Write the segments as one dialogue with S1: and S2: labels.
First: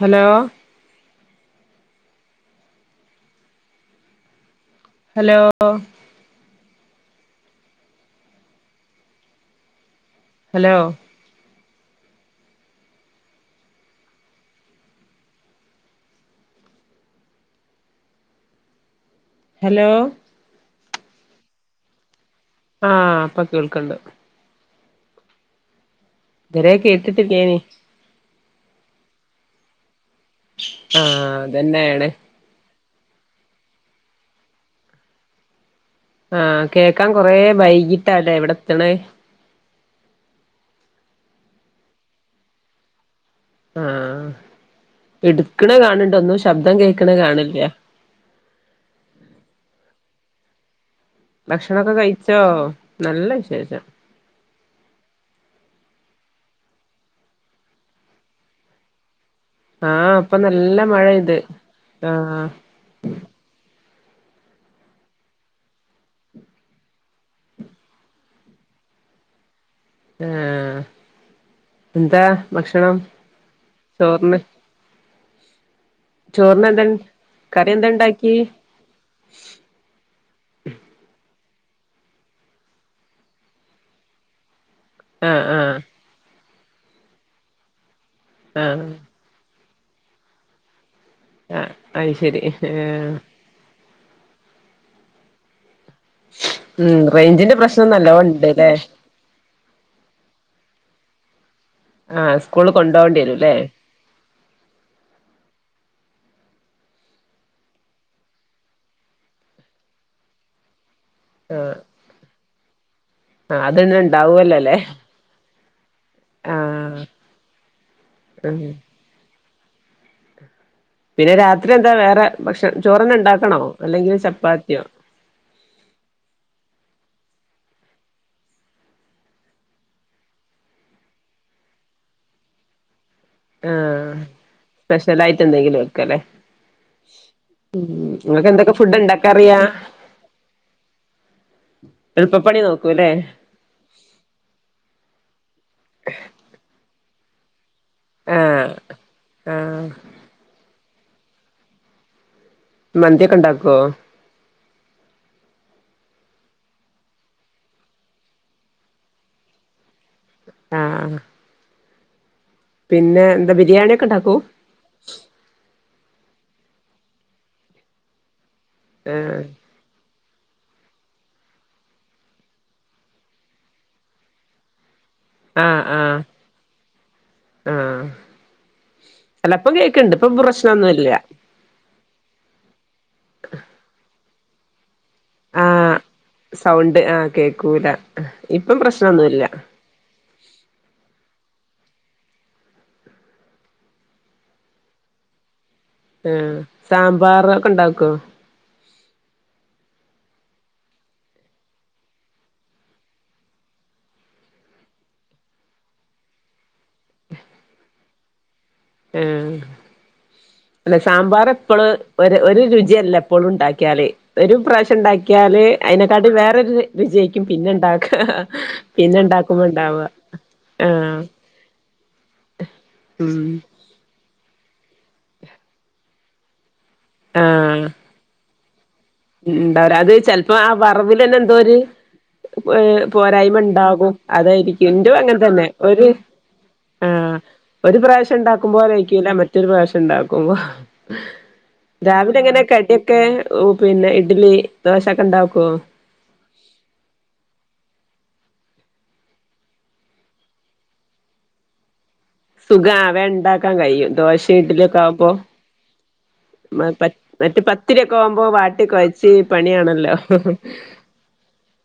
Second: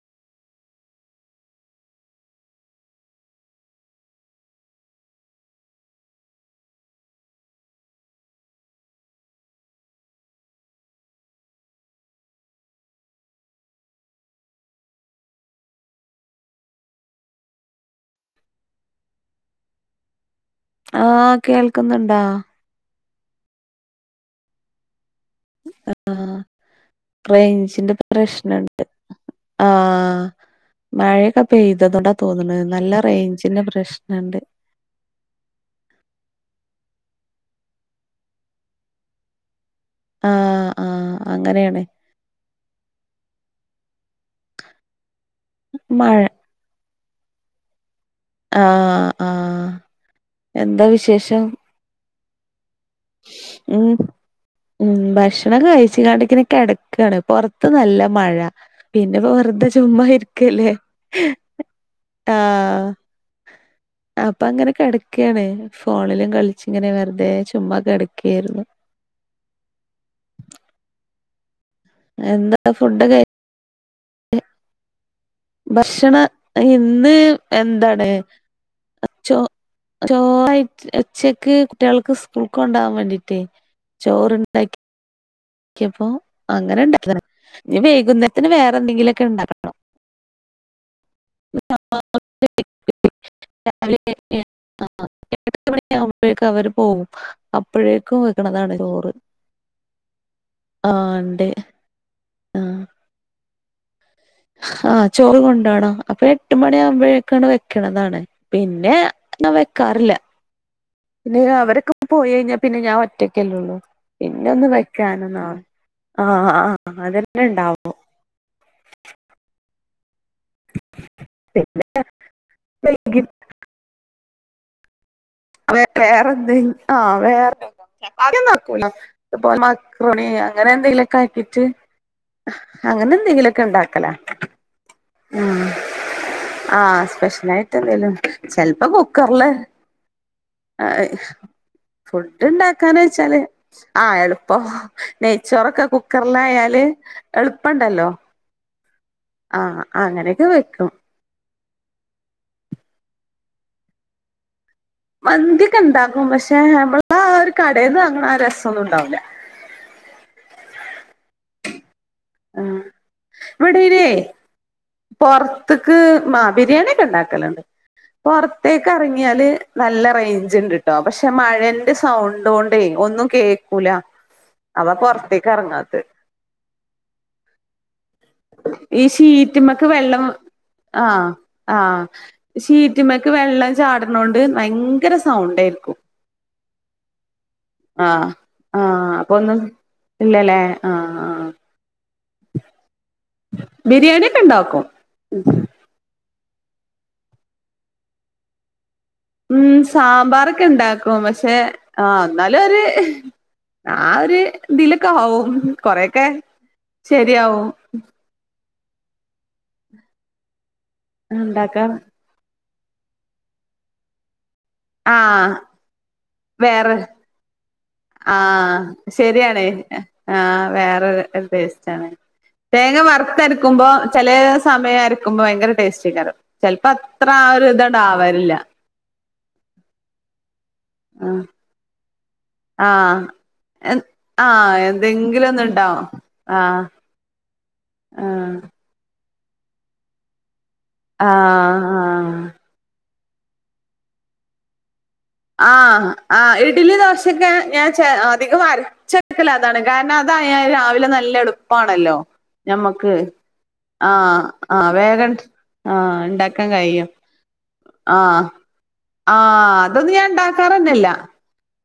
S1: Hello? Hello? Hello? Hello?
S2: ആ കേൾക്ക്ന്ന്ണ്ടാ?
S1: ആഹ് ഇപ്പ കേൾക്ക്ണ്ട്.
S2: ആഹ്
S1: ഇതുവരെ കേട്ടിട്ടില്ലേനി
S2: റേഞ്ചിന്റെ പ്രശ്നണ്ട് ആഹ്.
S1: ആഹ്
S2: മഴക്കെ പെയ്തത്
S1: അതന്നെയാണ്
S2: കൊണ്ടാന്ന് തോന്നണ് നല്ല റേഞ്ചിന്റെ പ്രശ്നണ്ട്.
S1: ആഹ് കേക്കാൻ കൊറെ വൈകിട്ടാല്ലേ ഇവിടെത്തണേ.
S2: ആ ആഹ് അങ്ങനെണ്.
S1: ആഹ് എടുക്കണ കാണണ്ട്
S2: മഴ
S1: ഒന്നും ശബ്ദം കേക്കണ കാണണ്ല്ല.
S2: ആഹ്, ആഹ് എന്താ വിശേഷം?
S1: ഭക്ഷണം ഒക്കെ കഴിച്ചോ നല്ല വിശേഷം.
S2: ഉം ഉം ഭക്ഷണം കഴിച്ച് കൊണ്ടി ഇങ്ങനെ കെടക്കാണ് പൊറത്ത് നല്ല മഴ. പിന്നെ ഇപ്പ വെറുതെ. ചുമ്മാ
S1: ആഹ് ഇപ്പൊ
S2: ഇരിക്ക അല്ലേ
S1: നല്ല മഴെയ്ത്
S2: ആഹ്. അപ്പ അങ്ങനെ കെടക്കാണ് ഫോണിലും കളിച്ച്ങ്ങനെ വെറുതെ ചുമ്മാ കെടക്കെരുന്നു.
S1: ആ ഏ എന്താ ഭക്ഷണം ചോറിന്.
S2: ഭക്ഷണം
S1: ചോറിന് എന്താ
S2: ഇന്ന്
S1: കറി എന്താ
S2: എന്താണ്
S1: ഇണ്ടാക്കി
S2: ചോ ചോറായിട്ട് ഉച്ചക്ക് കുട്ടിയൾക്ക് സ്കൂൾക്ക് കൊണ്ടാവാൻ വേണ്ടിട്ടേ. ചോറ്ണ്ടാക്കി.
S1: ആഹ്, ആ.
S2: ക്കിയപ്പോ അങ്ങനെ ണ്ടാക്കിയതാണ് ഇനി വൈകുന്നേരത്തിന് വേറെ
S1: ആഹ്
S2: എന്തെങ്കിലുംക്കെ ണ്ടാക്കണം.
S1: ആ അത് ശരി ആ
S2: രാവിലെ [unintelligible] അ എട്ട് മണി ഒക്കെ ആകുമ്പഴേക്കും അവര്
S1: ഉം
S2: പോവും
S1: റേഞ്ചിന്റെ പ്രശ്നം നല്ലോ
S2: അപ്പഴേക്കും
S1: ഉണ്ട്ല്ലേ
S2: വെക്കണതാണ് ചോറ്. ആണ്ടേ.
S1: ആഹ് സ്കൂളില് കൊണ്ടോവെണ്ടി വെരുംല്ലേ.
S2: ആഹ് ചോറ് കൊണ്ടോണം അപ്പ എട്ട് മണിയാകുമ്പഴേക്ക് വെക്കണതാണ്. പിന്നെ ന്ന വെക്കാറില്ല. പിന്നെ
S1: ആഹ്
S2: അവര് ഒക്കെ പോയി കയിഞ്ഞാ പിന്നെ ഞാൻ ഒറ്റക്ക
S1: ആഹ്
S2: അല്ലേള്ളൂ
S1: അതന്നെ
S2: പിന്നെ ഒന്ന്
S1: ഉണ്ടാവുവല്ലോല്ലേ
S2: വെക്കാന് ഒന്നും അ ആഹ് ആഹ് ആഹ് അതെല്ലാം ണ്ടാവോ
S1: ഉം പിന്നെ രാത്രി എന്താ വേറെ ഭക്ഷ
S2: വൈകി-
S1: ചോറിന്നണ്ടാക്കണോ അല്ലെങ്കി ചപ്പാത്തിയോ
S2: വെ വേറെ എന്തയ് ആഹ് വേറെ അദ്യോന്നും ആക്കൂല മാക്രോണി അങ്ങനെ എന്തെലുക്കെ ആക്കിട്ട് അങ്ങനെ എന്തെങ്കിലും
S1: ആഹ് സ്പെഷ്യലായിട്ട്
S2: ആഹ്
S1: എന്തെങ്കിലും വെക്കല്ലേ
S2: ആഹ് സ്പെഷ്യലായിട്ട്
S1: ഉം
S2: എന്തേലും
S1: ങ്ങക്കെന്തൊക്കെ
S2: ചെലപ്പോ
S1: ഫുഡ് ണ്ടാക്കാൻ അറിയാം
S2: ആഹ്
S1: നോക്കൂല്ലേ
S2: ഫുഡ്ണ്ടാക്കാനോച്ചാല് ആഹ് എളുപ്പം നെയ്ച്ചോറൊക്കെ കുക്കറിലായാല് എളുപ്പണ്ടല്ലോ
S1: ആഹ്
S2: ആഹ് അങ്ങനെക്കെ വെക്കും
S1: മന്തിയൊക്കെണ്ടാക്കോ
S2: മന്തിക്കെണ്ടാക്കും പക്ഷെ നമ്മള് ആ ഒരു കടേന്ന് വാങ്ണ ആ രസൊന്നും ഉണ്ടാവൂല്ല
S1: ആഹ്
S2: ആഹ്
S1: പിന്നെ എന്താ ബിരിയാണിക്കെ ഉണ്ടാക്കോ
S2: പൊർത്ത്ക്ക് മാ ബിരിയാണിക്കെ ണ്ടാക്കലണ്ട് പൊറത്തേക്ക്
S1: ആഹ്
S2: ഇറങ്ങിയാല് നല്ല റേഞ്ച്ണ്ട്ട്ടോ പക്ഷെ മഴന്റെ സൗണ്ടോണ്ട് ഒന്നും കേക്കൂല അവ പൊറത്തേ
S1: ആഹ് ആഹ് ആഹ്
S2: ഈ
S1: അല്ല പ്പ
S2: ഷീറ്റ്മ്മക്ക്
S1: കേക്ണ്ട്
S2: വെള്ളം
S1: ഇപ്പം പ്രശ്നന്നുല്ല
S2: ആഹ് ആഹ് ഷീറ്റ്മ്മക്ക് വെള്ളം ചാടണൊണ്ട് ഭയങ്കര
S1: ആഹ്
S2: സൗണ്ടായിരിക്കും
S1: സൗണ്ട് ആഹ് കേക്കൂല
S2: ആഹ്
S1: ഇപ്പം
S2: ആഹ് അപ്പൊ
S1: പ്രശ്നംന്നുല്ല
S2: ഒന്നും ഇല്ലല്ലേ ആഹ് ആഹ് ബിരിയാണി ഒക്കെണ്ടാക്കും
S1: എഹ് സാമ്പാറ് ഒക്കെണ്ടാക്കോ
S2: ഉം സാമ്പാറൊക്കെണ്ടാക്കും പക്ഷെ ആഹ് എന്നാലൊര് ആഹ് ഒരു ഇതിലൊക്കെ ആവും കൊറേയൊക്കെ ശരിയാവും
S1: ഏഹ് അല്ല സാമ്പാറ്
S2: എന്താക്കാ
S1: എപ്പള് ഒരു ഒരു രുചിയല്ല എപ്പളും ഉണ്ടാക്കിയാല് ഒരു പ്രശ്
S2: ആഹ്
S1: ച്ച്ണ്ടാക്കിയാല് അയ്നെക്കാട്ടി വേറെരു
S2: വേറെ
S1: രുജെയ്ക്കും പിന്നെ ണ്ടാ
S2: ആഹ് ശരിയാണ് ആഹ്
S1: ആഹ്
S2: വേറെരു എ ടെസ്റ്റ്ണ് തേങ്ങ
S1: ഉം
S2: വറുത്തര്ക്കുമ്പോ ചെലേ സമയം അരക്കുമ്പോ ഭയങ്കര ടേസ്റ്റകാരം ചിലപ്പോ അത്ര ആ ഒരു ഇതണ്ടാവാൽല്ല
S1: ഉം ണ്ടാവൂല അത് ചെലപ്പോ ആ വറവിലെന്നെ
S2: ആഹ്
S1: എന്തോര് ഏഹ്
S2: ആഹ് എഹ്
S1: പോരായ്മണ്ടാകും
S2: ആഹ്
S1: അതായിരിക്കും ന്റ്തും
S2: എന്തെങ്കിലും
S1: അങ്ങൻതന്നെ
S2: ഒന്നുണ്ടാവും
S1: ഒരു
S2: ആഹ്
S1: ആഹ് ഒരു പ്രാവശ്യം
S2: ആഹ്
S1: ഉണ്ടാക്കുമ്പോലയിക്കൂല മറ്റൊരു പ്രാവശ്യം ഉണ്ടാക്കുമ്പോ
S2: ആഹ്
S1: രാവിലെ
S2: ആഹ്
S1: എങ്ങനെ കടിയൊക്കെ പിന്നെ ഇഡ്ലി ദോശൊക്കെണ്ടാ
S2: ആഹ് ആഹ് ഇഡ്ലി ദോശക്കെ ഞാൻ ചെ അധികം അര് ച്ചെടുക്കല അതാണ് കാരണം അതായാൽ രാവിലെ നല്ല എളുപ്പാണല്ലോ
S1: സുഖാ
S2: ഞമ്മക്ക്
S1: വേം ഉണ്ടാക്കാൻ കഴിയും
S2: ആഹ്
S1: ദോശയും
S2: ആഹ് വേഗ ആഹ് ണ്ടാ
S1: മ പ മറ്റ് പത്തിരിയൊക്കെ ആവുമ്പോ വാട്ടി കൊയ
S2: ആഹ് അതൊന്ന് ഞാൻ ഉണ്ടാക്കാറന്നെല്ല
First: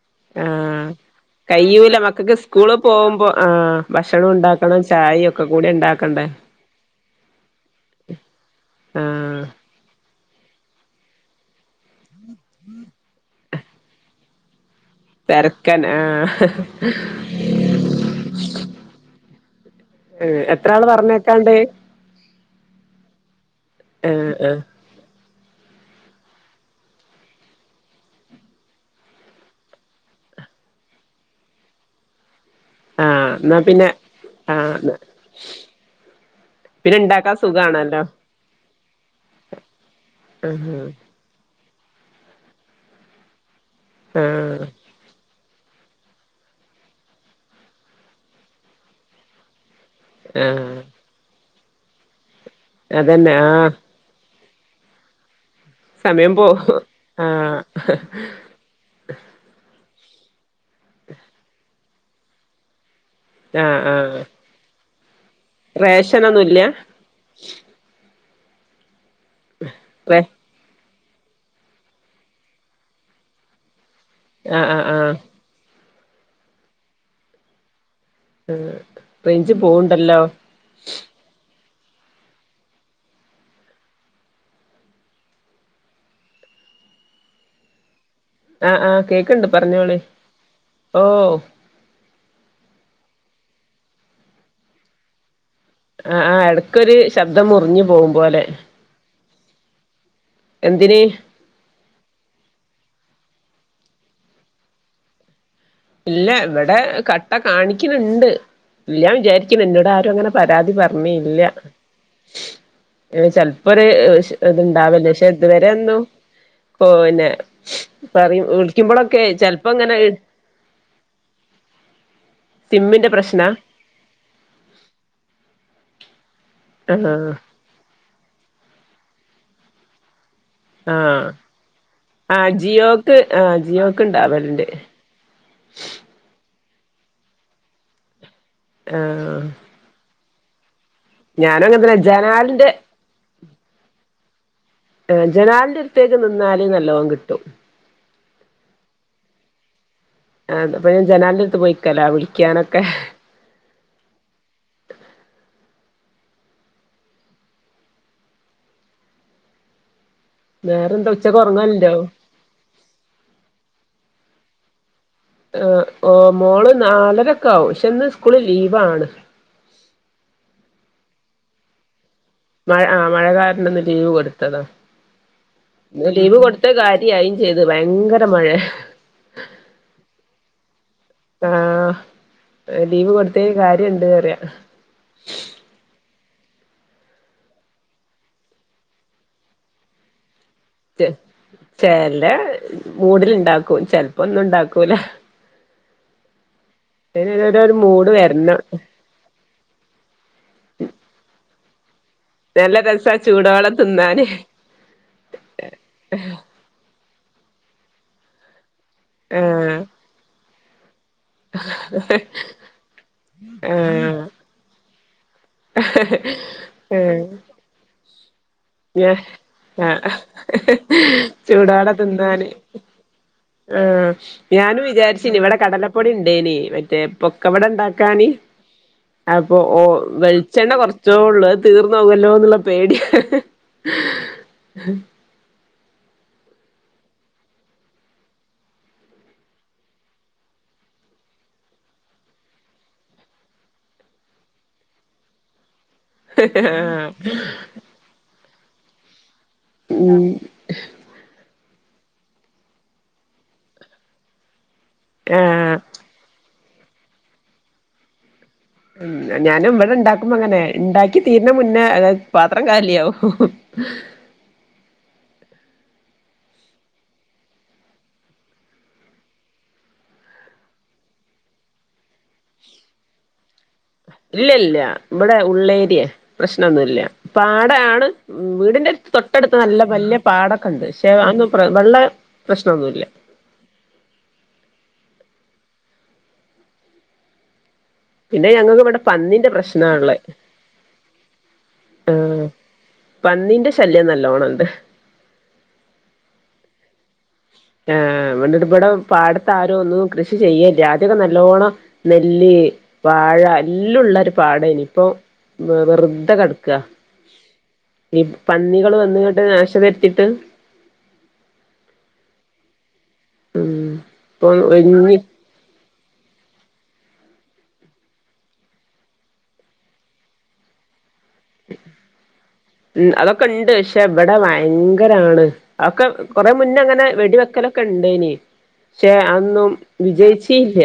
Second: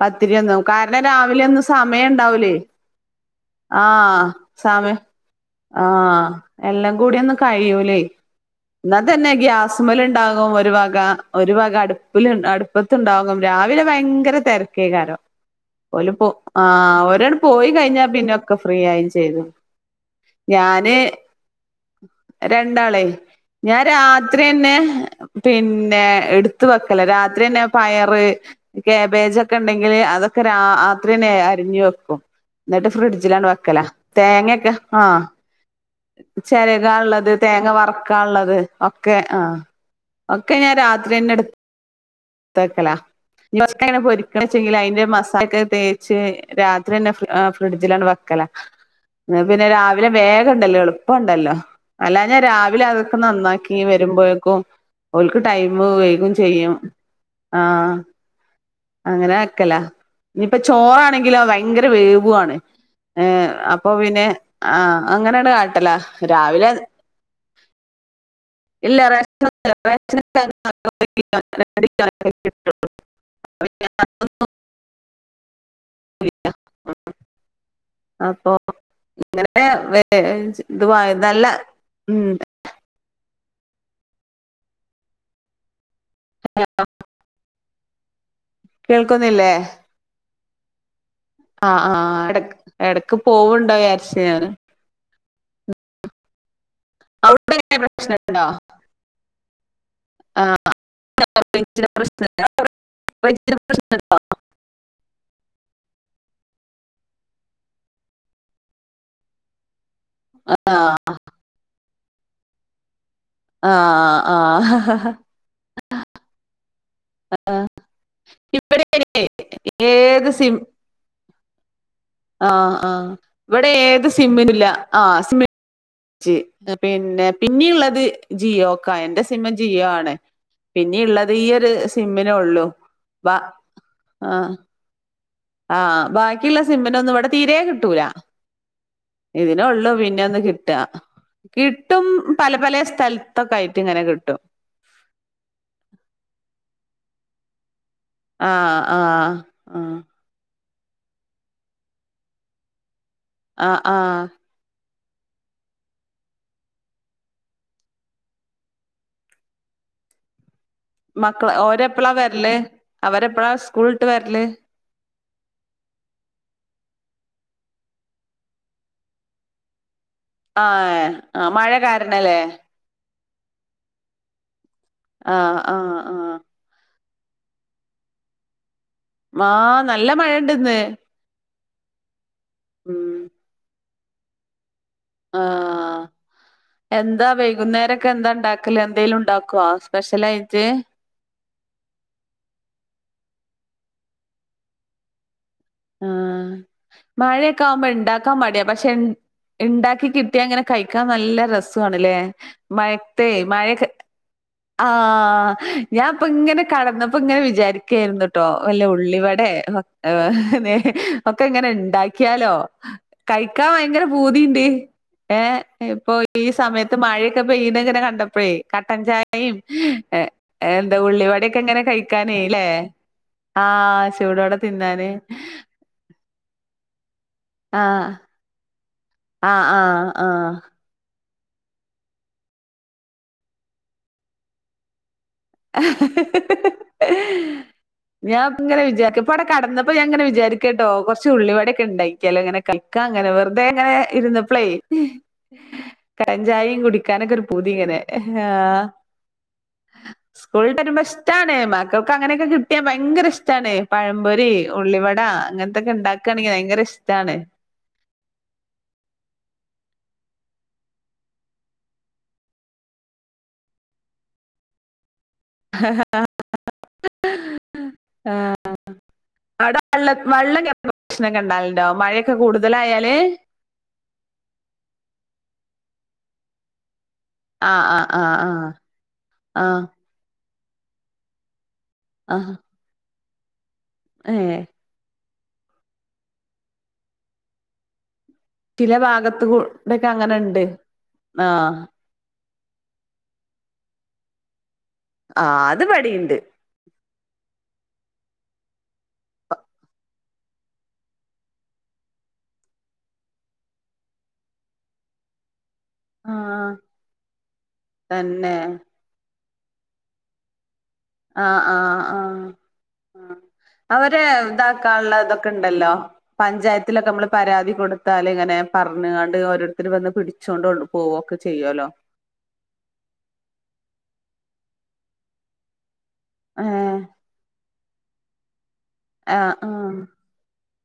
S2: പത്തിരി ഒന്ന്
S1: ആഹ്
S2: കാരണം രാവിലെ ഒന്ന്
S1: കയ്യൂല മക്കൾക്ക്
S2: സമയണ്ടാവ്ലേ
S1: സ്കൂള് പോകുമ്പോ
S2: ആഹ്
S1: ഭക്ഷണം ഉണ്ടാക്കണം
S2: സമ
S1: ചായയും ഒക്കെ കൂടി ഉണ്ടാക്കണ്ടേ
S2: ആഹ് എല്ലാം കൂടി ഒന്നും കഴിയൂലേ എന്ന തന്നെ
S1: ആഹ്
S2: ഗ്യാസ്മല് ഉണ്ടാകും ഒരു വക, ഒരു വക അടുപ്പിൽ അടുപ്പത്ത ഉണ്ടാവും രാവിലെ ഭയങ്കര തിരക്കേകാരം
S1: തെരക്കൻ
S2: ഓല് പോ,
S1: ആഹ്
S2: ആഹ് ഒരാണ്ട് പോയി കഴിഞ്ഞാ പിന്നെ ഒക്കെ ഫ്രീ ആയും ചെയ്തു
S1: എത്ര ആള് പറഞ്ഞയക്കാണ്ട്
S2: രണ്ടാളേ ഞാൻ
S1: ആഹ്
S2: രാത്രി
S1: ആഹ്
S2: തന്നെ പിന്നെ എടുത്ത്വ രാത്രി തന്നെ പയറ് കാബേജൊക്കെ ഉണ്ടെങ്കിൽ അതൊക്കെ രാ രാത്രി അരിഞ്ഞു വെക്കും എന്നിട്ട്
S1: ആഹ്
S2: ഫ്രിഡ്ജിലാണ്ട്
S1: എന്നാ
S2: വെക്കല
S1: പിന്നെ
S2: തേങ്ങൊക്കെ ആഹ് ചരക
S1: പിന്നെ
S2: ഉള്ളത്
S1: ഇണ്ടാക്കാൻ
S2: തേങ്ങ
S1: സുഖാണല്ലോ
S2: വറക്കൻ ഉള്ളത് ഒക്കെ ആ ഒക്കെ ഞാൻ
S1: ആഹ്
S2: രാത്രി തന്നെ എടുത്ത് തക്കല ഉമ്മച്ചിക്കനെ പൊരിക്കണ
S1: ആഹ്
S2: വെച്ചെങ്കിൽ അതിന്റെ മസാലക്കെ തേ ച്ച് രാത്രിന്നെ ഫ്രിഡജില് വെക്കല ന്നപിന്നെ രാവിലെ ല ഉണ്ടല്ലോ
S1: ആഹ്
S2: എളുപ്പണ്ടല്ലോ അല്ലാഞാ രാവിലെ അതൊക്കെ
S1: അതന്നെ ആഹ്
S2: നന്നാക്കി വരുമ്പോഴേക്കും ഓൽക്ക് ടൈം വൈകും
S1: സമയം പോവും
S2: ചെയ്യും ആഹ് അങ്ങനെ വെക്കല. ഇനിയിപ്പൊ ചോറാണെങ്കിലോ ഭയങ്കര വേവുആണ്. ഏഹ്
S1: ആഹ്
S2: അപ്പൊ
S1: ആഹ്
S2: പിന്നെ ആഹ് അങ്ങനാണ് കാട്ടല.
S1: റേഷനൊന്നുല്ല
S2: രാവിലെ ഇല്ല റെസ്റ്റൊന്നുല്ല
S1: റേ
S2: വെച്ചടു [inaudible] കിട്ടൂ. [inaudible]
S1: ആഹ് ആഹ് ആഹ്
S2: ഉ [inaudible] അപ്പൊ
S1: റേഞ്ച്
S2: ഇന്നലെ
S1: പോവ്ണ്ടല്ലോ
S2: വേദൻച്ച് തുവായി നല്ല ഉം ആ [inaudible]
S1: ആഹ് ആഹ് കേക്ക്ണ്ട് പറഞ്ഞോളി ഓഹ്
S2: ആഹ് ആഹ് എടക് എടക്ക് പോവുണ്ടോ വിയാരിച്ചു ഞാന്.
S1: ആഹ് ആഹ് എടക്കൊരു ശബ്ദം
S2: അവിടെ
S1: മുറിഞ്ഞു
S2: എങ്ങനെ
S1: പോവും പോലെ.
S2: പ്രശ്നമുണ്ടോ ആഹ്
S1: എന്തിന്?
S2: റെയ്ഞ്ചിന് പ്രശ്നല്ല വ്ടെ [inaudible]
S1: ഇല്ല ഇവിടെ കട്ട കാണിക്ക്ണ് ണ്ട് ഇല്ല വിചാരിക്ക്ണ് ഇന്നോടാ രും അങ്ങനെ പരാതി
S2: ആ
S1: പറഞ്ഞില്ല.
S2: ആ
S1: ചെൽപ്പൊരു ശ്
S2: ആ
S1: ഇത്ണ്ടാവല്ലേ ശേ ഇതുവരൊന്നും ഓ പിന്നെ പറ
S2: ഇവിടെ ഇനി
S1: വിളിക്കുമ്പളൊക്കെ ചെൽപ്പൊങ്ങനെ
S2: സിം ആഹ്
S1: സിമ്മിന്റെ
S2: ആഹ്
S1: പ്രശ്നാ
S2: ഇവിടെ ഏത് സിമ്മിനുല്ല ആഹ് സിമ്മ് ഞ്ച്
S1: ആഹാ
S2: പിന്നെ പിന്നീള്ളത് ജിയോക്കാ എൻ്റെ സിമ്മ് ജിയോ ആണ്.
S1: ആഹ്
S2: പിന്നിഉള്ളത് ഈഒരു
S1: ആഹ്
S2: സിമ്മിലൊള്ളു
S1: ജിയോക്ക്
S2: ബ
S1: ആഹ് ജിയോക്ക്
S2: ആഹ്.
S1: ഇണ്ടാവല്ണ്ട്
S2: ആഹ് ആ ബാക്കിയുള്ള സിമ്മിനൊന്നും ഇവിടെ തീരെ കിട്ടൂല.
S1: ആഹ്
S2: ഇതിനൊള്ളു പിന്നെ ഒന്ന് കിട്ടാ.
S1: ഞാനും അങ്ങനെ തന്നെ
S2: കിട്ടും പല
S1: ജനാലിന്റെ
S2: പല സ്ഥൽ ഇപ്പൊക്കായിയിട്ട്ങ്ങനെ കിട്ടും.
S1: ആഹ് ജനാൽൻ്റടുത്തേറ്റ് നിന്നാല് നല്ലോം കിട്ടും.
S2: ആഹ് ആഹ് ആഹ
S1: ആഹ് അപ്പൊ ഞാൻ ജനാല്ൻ്റടുത്ത് പോയിക്കല വിളിക്കാനൊക്കെ.
S2: ആഹ് ആഹ്
S1: വേറെന്താ ഉച്ചക്ക്
S2: മക്കള്
S1: ഒറങ്ങലുണ്ടോ
S2: ഓരെപ്പളാ വര്ല് അവരെപ്പളാ സ്കൂൾട്ട് വര്ല്?
S1: ആഹ് ഓ മോള് നാലരക്കാവും പക്ഷെ ഇന്ന് സ്കൂള് ലീവാണ്.
S2: ആഹ്ഏ ആ മഴ കാരണല്ലേ?
S1: മഴ ആ മഴ കാരണ്ന്ന് ലീവ് കൊട്ത്തതാ
S2: ആഹ് ആഹ്
S1: ന്നു
S2: ആഹ്
S1: ലീവ് കൊടു ത്ത് കാര്യായി ചെയ്ത് ഭയങ്കര മഴേ.
S2: മാഹ് നല്ല മഴണ്ട്ന്ന്.
S1: ആഹ് ലീവ്
S2: ഉം
S1: കൊട്ത്തേന് കാര്യണ്ട് അറ്യാ.
S2: ആഹ് എന്താ വൈകുന്നേരൊക്കെ എന്താ ഇണ്ടാക്കല് എന്തേലുണ്ടാക്കോ സ്പെഷ്യലായിട്ട്?
S1: ചെ ചെല മൂടിലിണ്ടാക്കും ചെൽപ്പൊന്നുണ്ടാക്കൂല.
S2: ആഹ്
S1: അയിനൊരോരോ
S2: മഴക്കാവുമ്പോ
S1: മൂഡ്
S2: ഇണ്ടാക്കാ
S1: വരണം
S2: മടിയ പക്ഷെ ഇ ഇണ്ടാക്കി കിട്ട്യാ ങ്ങനെ കഴിക്കാ നല്ല രസ്യേണല്ലേ?
S1: നല്ല രസാ
S2: മഴത്തെ
S1: ചൂടോടെ
S2: മയക്ക
S1: തിന്നാന്
S2: ആഹ് ഞാൻപ്ങ്ങനെ കട്ന്നമ്പങ്ങനെ വിചാര്ക്കേര്ന്നു. ട്ടോ വല്ല ഉള്ളിവടെ
S1: ആഹ്
S2: സ ഒക്കെ ഇങ്ങനെ ഇണ്ടാക്ക്യാലോ കയ്ക്കാ ഭയങ്കര
S1: ആഹ്
S2: പൂതിണ്ട്. ഏഹ് ഇപ്പൊ ഈ സമയത്ത്
S1: ആഹ്
S2: മഴയൊക്കെ പെയ്യ്ണ്ങ്ങനെ കണ്ടപ്പോഴേ
S1: ഞാ
S2: കട്ടൻചായിം
S1: ആഹ്
S2: ഇങ്ങനെ
S1: ചൂടോടെ
S2: കഴിക്കാനേ
S1: തിന്നാന്.
S2: ല്ലേ
S1: ആഹ്
S2: ചൂടോടെ
S1: ഞാനു
S2: തിന്നാന്
S1: വിചാര്ച് ഇവടെ കടലപ്പൊടി ഇണ്ടേ നീ മറ്റേ പൊക്കെവട
S2: ആഹ്
S1: ഇണ്ടാക്കാന് അപ്പൊ
S2: ആഹ്
S1: ഓ
S2: ആഹ്
S1: വെ കൊർച്ചോള്ളൂ തീർന്നോ വല്ലോന്നുള്ള പേട്യാ
S2: ആഹ്
S1: [inaudible]
S2: ഞാൻ ഇങ്ങനെ വിചാരിക്ക ഇപ്പ അവടെ കടന്നപ്പോ ഞാനിങ്ങനെ വിചാരിക്കട്ടോ കൊർച്ച് ഉുള്ളിവടയൊക്കെ ടൊക്കെ ഇണ്ടാക്ക്യാലോങ്ങനെ. കഴിക്കാം ഇങ്ങനെ വെർതെ ഇങ്ങനെ ഇര്ന്നപ്ലേ കടചായിം കുടിക്കാനൊക്കെ ഒരു പൂതി ഇങ്ങനെ ആഹ്.
S1: ഉം
S2: സ്കൂൾട്ട് വരുമ്പോ ഇഷ്ടാണ് മക്കക്ക് അങ്ങനെയൊക്കെ കിട്ട്യാ ഭയങ്കര ഇഷ്ടാണ് പഴമ്പൊരി, ഉള്ളി വ ആ
S1: ആഹ്
S2: അങ്ങൻത്തൊക്കെ ഇണ്ടാക്കാണെങ്കി ഭയങ്കര ഇഷ്ടാണ്.
S1: ഉം ഞാനും ഇവടെ ഇണ്ടാക്കുമ്പങ്ങനെ ഇണ്ടാക്കി തീര്നെ മുന്നേ പാത്രം കാലിയാവും.
S2: ആഹ്. അവ്ടെ വള്ള വെള്ളൊക്കെ പ്രശ്നക്കണ്ടാല്ണ്ടോ മഴയൊക്കെ കൂടുതലായാല്?
S1: ഇല്ല്യല്ല ഇവിടെ ഉള്ളേര്യയെ പ്രശ്നൊന്നുല്ല്യ.
S2: ആഹ്
S1: പാടാണ്
S2: ആഹ് ആഹ് ആഹ്
S1: വീടിന്റെ തൊട്ട ട്ത്ത് നല്ല
S2: ആഹ്
S1: വല്ല്യ പാടൊക്കെ ഇണ്ട് ക്ഷെ അതൊന്നും വെള്ള
S2: ആഹ്
S1: പ്രശ്നൊന്നുമല്ല്യ.
S2: ഏഹ്.
S1: പിന്നെ ഞങ്ങക്ക്
S2: ചില
S1: ഇവിടെ
S2: ഭാഗത്ത്
S1: പന്നിന്റെ
S2: കൂടെക്കെ
S1: പ്രശ്നാള്ളേ.
S2: അങ്ങനെണ്ട് ആഹ്
S1: ആഹ് പന്നിന്റെ ശല്യം നല്ലോണം ഇണ്ട്.
S2: ആ അത് ഇപടീംണ്ട്.
S1: ഏ വന്ന്ട്ട് ഇവടെ പാട്ത്ത് ആരോ ഒന്നും കൃഷി ചെയ്യേല്ല ആദ്യക്കെ നല്ലോണം നെല്ല്, വാഴ എല്ലോ ഉള്ള ഒരു പാടേ നീ ഇപ്പോ വെർ തെ
S2: ആഹ്
S1: കെട്ക്ക ഈ
S2: തന്നെ
S1: പന്നികള് വന്നങ്ങട്ട് നാശം വെര്ത്തിട്ട്
S2: ആഹ് ആഹ് ആഹ്
S1: ഉം
S2: അവര്
S1: ഇപ്പൊ
S2: ഇതാക്കാനുള്ള
S1: ഒഴിഞ്ഞ്
S2: ഇതൊക്കെ ഉണ്ടല്ലോ പഞ്ചായത്തിലൊക്കെ നമ്മള് പരാതി കൊടുത്താലിങ്ങനെ പറഞ്ഞണ്ട് ഓരോരുത്തർ വന്ന് പിടിച്ചു ച്ചോണ്ട് പോവ്വൊക്കെ ചെയ്യുവല്ലോ
S1: ഉം അതൊക്കെ ഇണ്ട് പക്ഷെ ഇവിടെ ഭയങ്കരാണ് ഒക്കെ കൊറെ മുന്നേ
S2: ഏഹ്
S1: അങ്ങനെ വെടിവെക്കലൊക്കെ ഇണ്ടേനി പക്ഷെ
S2: ആഹ്
S1: അതൊന്നും
S2: ആഹ്
S1: വിജയിച്ച് ഇല്ല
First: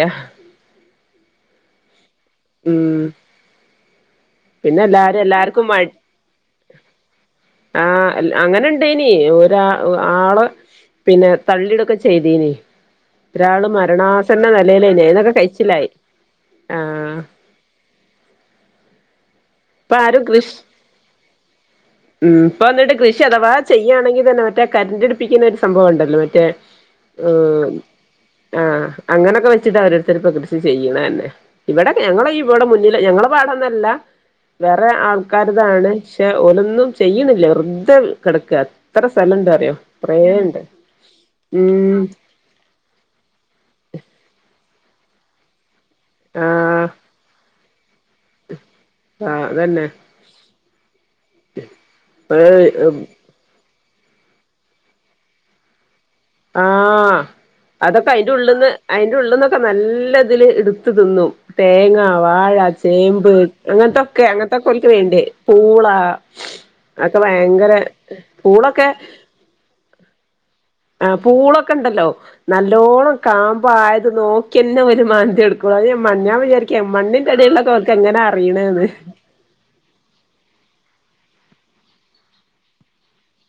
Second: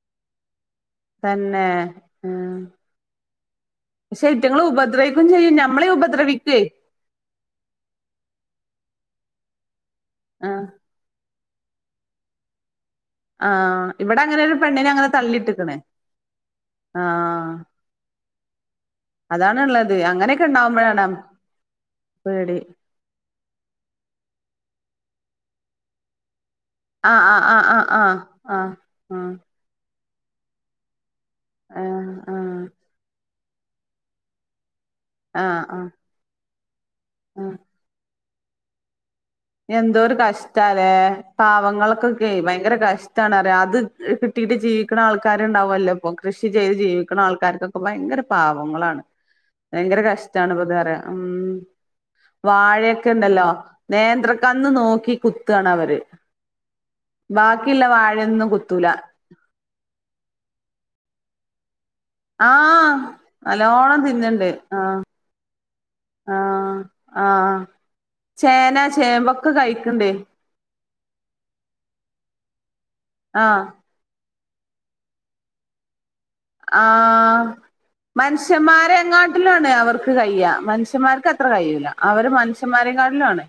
S2: തന്നേ
S1: ഉം
S2: ശ്ശേ ഇവ്ത്ത്ങ്ങൾ
S1: പിന്നെ എല്ലാരും
S2: ഉപദ്രവിക്കേം ചെയ്യും
S1: എല്ലാർക്കും മ
S2: നമ്മളേം ഉപദ്രവിക്കേ
S1: ആഹ് അങ്ങനെ ഇണ്ടേനി ഒരാ ആള്
S2: ആഹ്
S1: പിന്നെ തള്ളിടൊക്കെ ചെയ്തീനി ഒരാള്
S2: ആഹ് ഇവിടെ അങ്ങനെ
S1: മരണാസന്ന
S2: ഒരു പെണ്ണിനെ
S1: നിലേലല്ലേ
S2: അങ്ങനെ
S1: ഇതൊക്കെ
S2: തള്ളിയിട്ട്ക്ക്ണ്
S1: കഴിച്ചില്ലായി
S2: ആഹ് അതാണ് ഉള്ളത്
S1: ഇപ്പ ആരും കൃഷ് ഉം
S2: പേടി
S1: ഇപ്പ വന്നിട്ട് കൃഷി അഥവാ ചെയ്യുകയാണെങ്കിൽ തന്നെ മറ്റേ കരണ്ടടിപ്പിക്കുന്ന ഒരു സംഭവം ഉണ്ടല്ലോ മറ്റേ
S2: ആഹ് ആഹ് ആഹ്
S1: ഉം
S2: ആഹ്
S1: ആ
S2: ആഹ് ആഹ് ആഹ്
S1: അങ്ങനൊക്കെ വെ ച്ചിട്ടാണോരോരുത്തൊരു കൃഷി ചെയ്യണ തന്നെ ഇവിടെ
S2: ആഹ്
S1: ഞങ്ങടെ
S2: ആഹ്
S1: ഇവിടെ മുന്നില് ഞങ്ങളെ പാടൊന്നല്ല വേറെ
S2: ആഹ് ആഹ്
S1: ആൾക്കാരിതാണ് പക്ഷെ ഓലൊന്നും ചെയ്യണില്ല
S2: ആഹ്
S1: വെറുതെ കിടക്കുക എത്ര സ്ഥലമുണ്ട്
S2: എന്തോരു കഷ്ടാല്ലേ
S1: ഉം
S2: പാവങ്ങൾക്കൊക്കെ ഭയങ്കര കഷ്- ട്ടാണല്ലേ അത് കിട്ടിട്ട് ജീവിക്കണ ആൾക്കാരുണ്ടാവുമല്ലോ ഇപ്പൊ കൃഷി ചെയ്ത്
S1: ആഹ്
S2: ജീവിക്കണ ആൾക്കാർക്കൊ ഭയങ്കര പാവങ്ങളാണ്
S1: ആഹ് അതന്നെ
S2: ഭയങ്കര കഷ്ടമാണ് പ്പോ പറ ഉം വാഴയൊക്കെ ഉണ്ടല്ലോ നേന്ത്രക്കന്ന് നോക്കി കുത്തുകാണവര്
S1: ആഹ് അതൊക്കെ അയിന്റെ ഉള്ളിന്ന്
S2: കുത്തൂല
S1: അയിന്റെ ഉള്ളിൽന്നു നല്ലെതില് ഇട്ത്ത് തിന്നും തേങ്ങ വാഴ,
S2: ആഹ്
S1: ചേമ്പ്
S2: നല്ലോണം
S1: അങ്ങൻത്തൊക്കെ
S2: തിന്ന്ണ്ട്
S1: അങ്ങൻത്തൊക്കെ ഓല്ക്ക്
S2: ആഹ്
S1: വേണ്ടിവരും പൂള-
S2: ആഹ്
S1: അതൊക്കെ ഭയങ്കരെ പൂളൊക്കെ-
S2: ക്ക് കഴിക്കണ്ടേ
S1: ആഹ് പൂളൊക്കെ ഇണ്ടല്ലോ ന്നല്ലോണം
S2: ആഹ്
S1: കാമ്പായത് നോ ക്കിന്നെ ഓര് മാന്തി എടുകൊള്ളു അഹ് ഞാൻ വിചാരിക്കും
S2: ആഹ്
S1: മണ്ണിന്റടിയിലുള്ളത് ഓല്ക്കെങ്ങനാ അറിയ്ണേന്ന്.
S2: ട്ടിലാണേ അവർക്ക് കയ്യ മനുഷന്മാർക്ക് അത്ര കഴിയൂല അവര് മനുഷ്യന്മാരെ കാട്ടിലും ആണ്.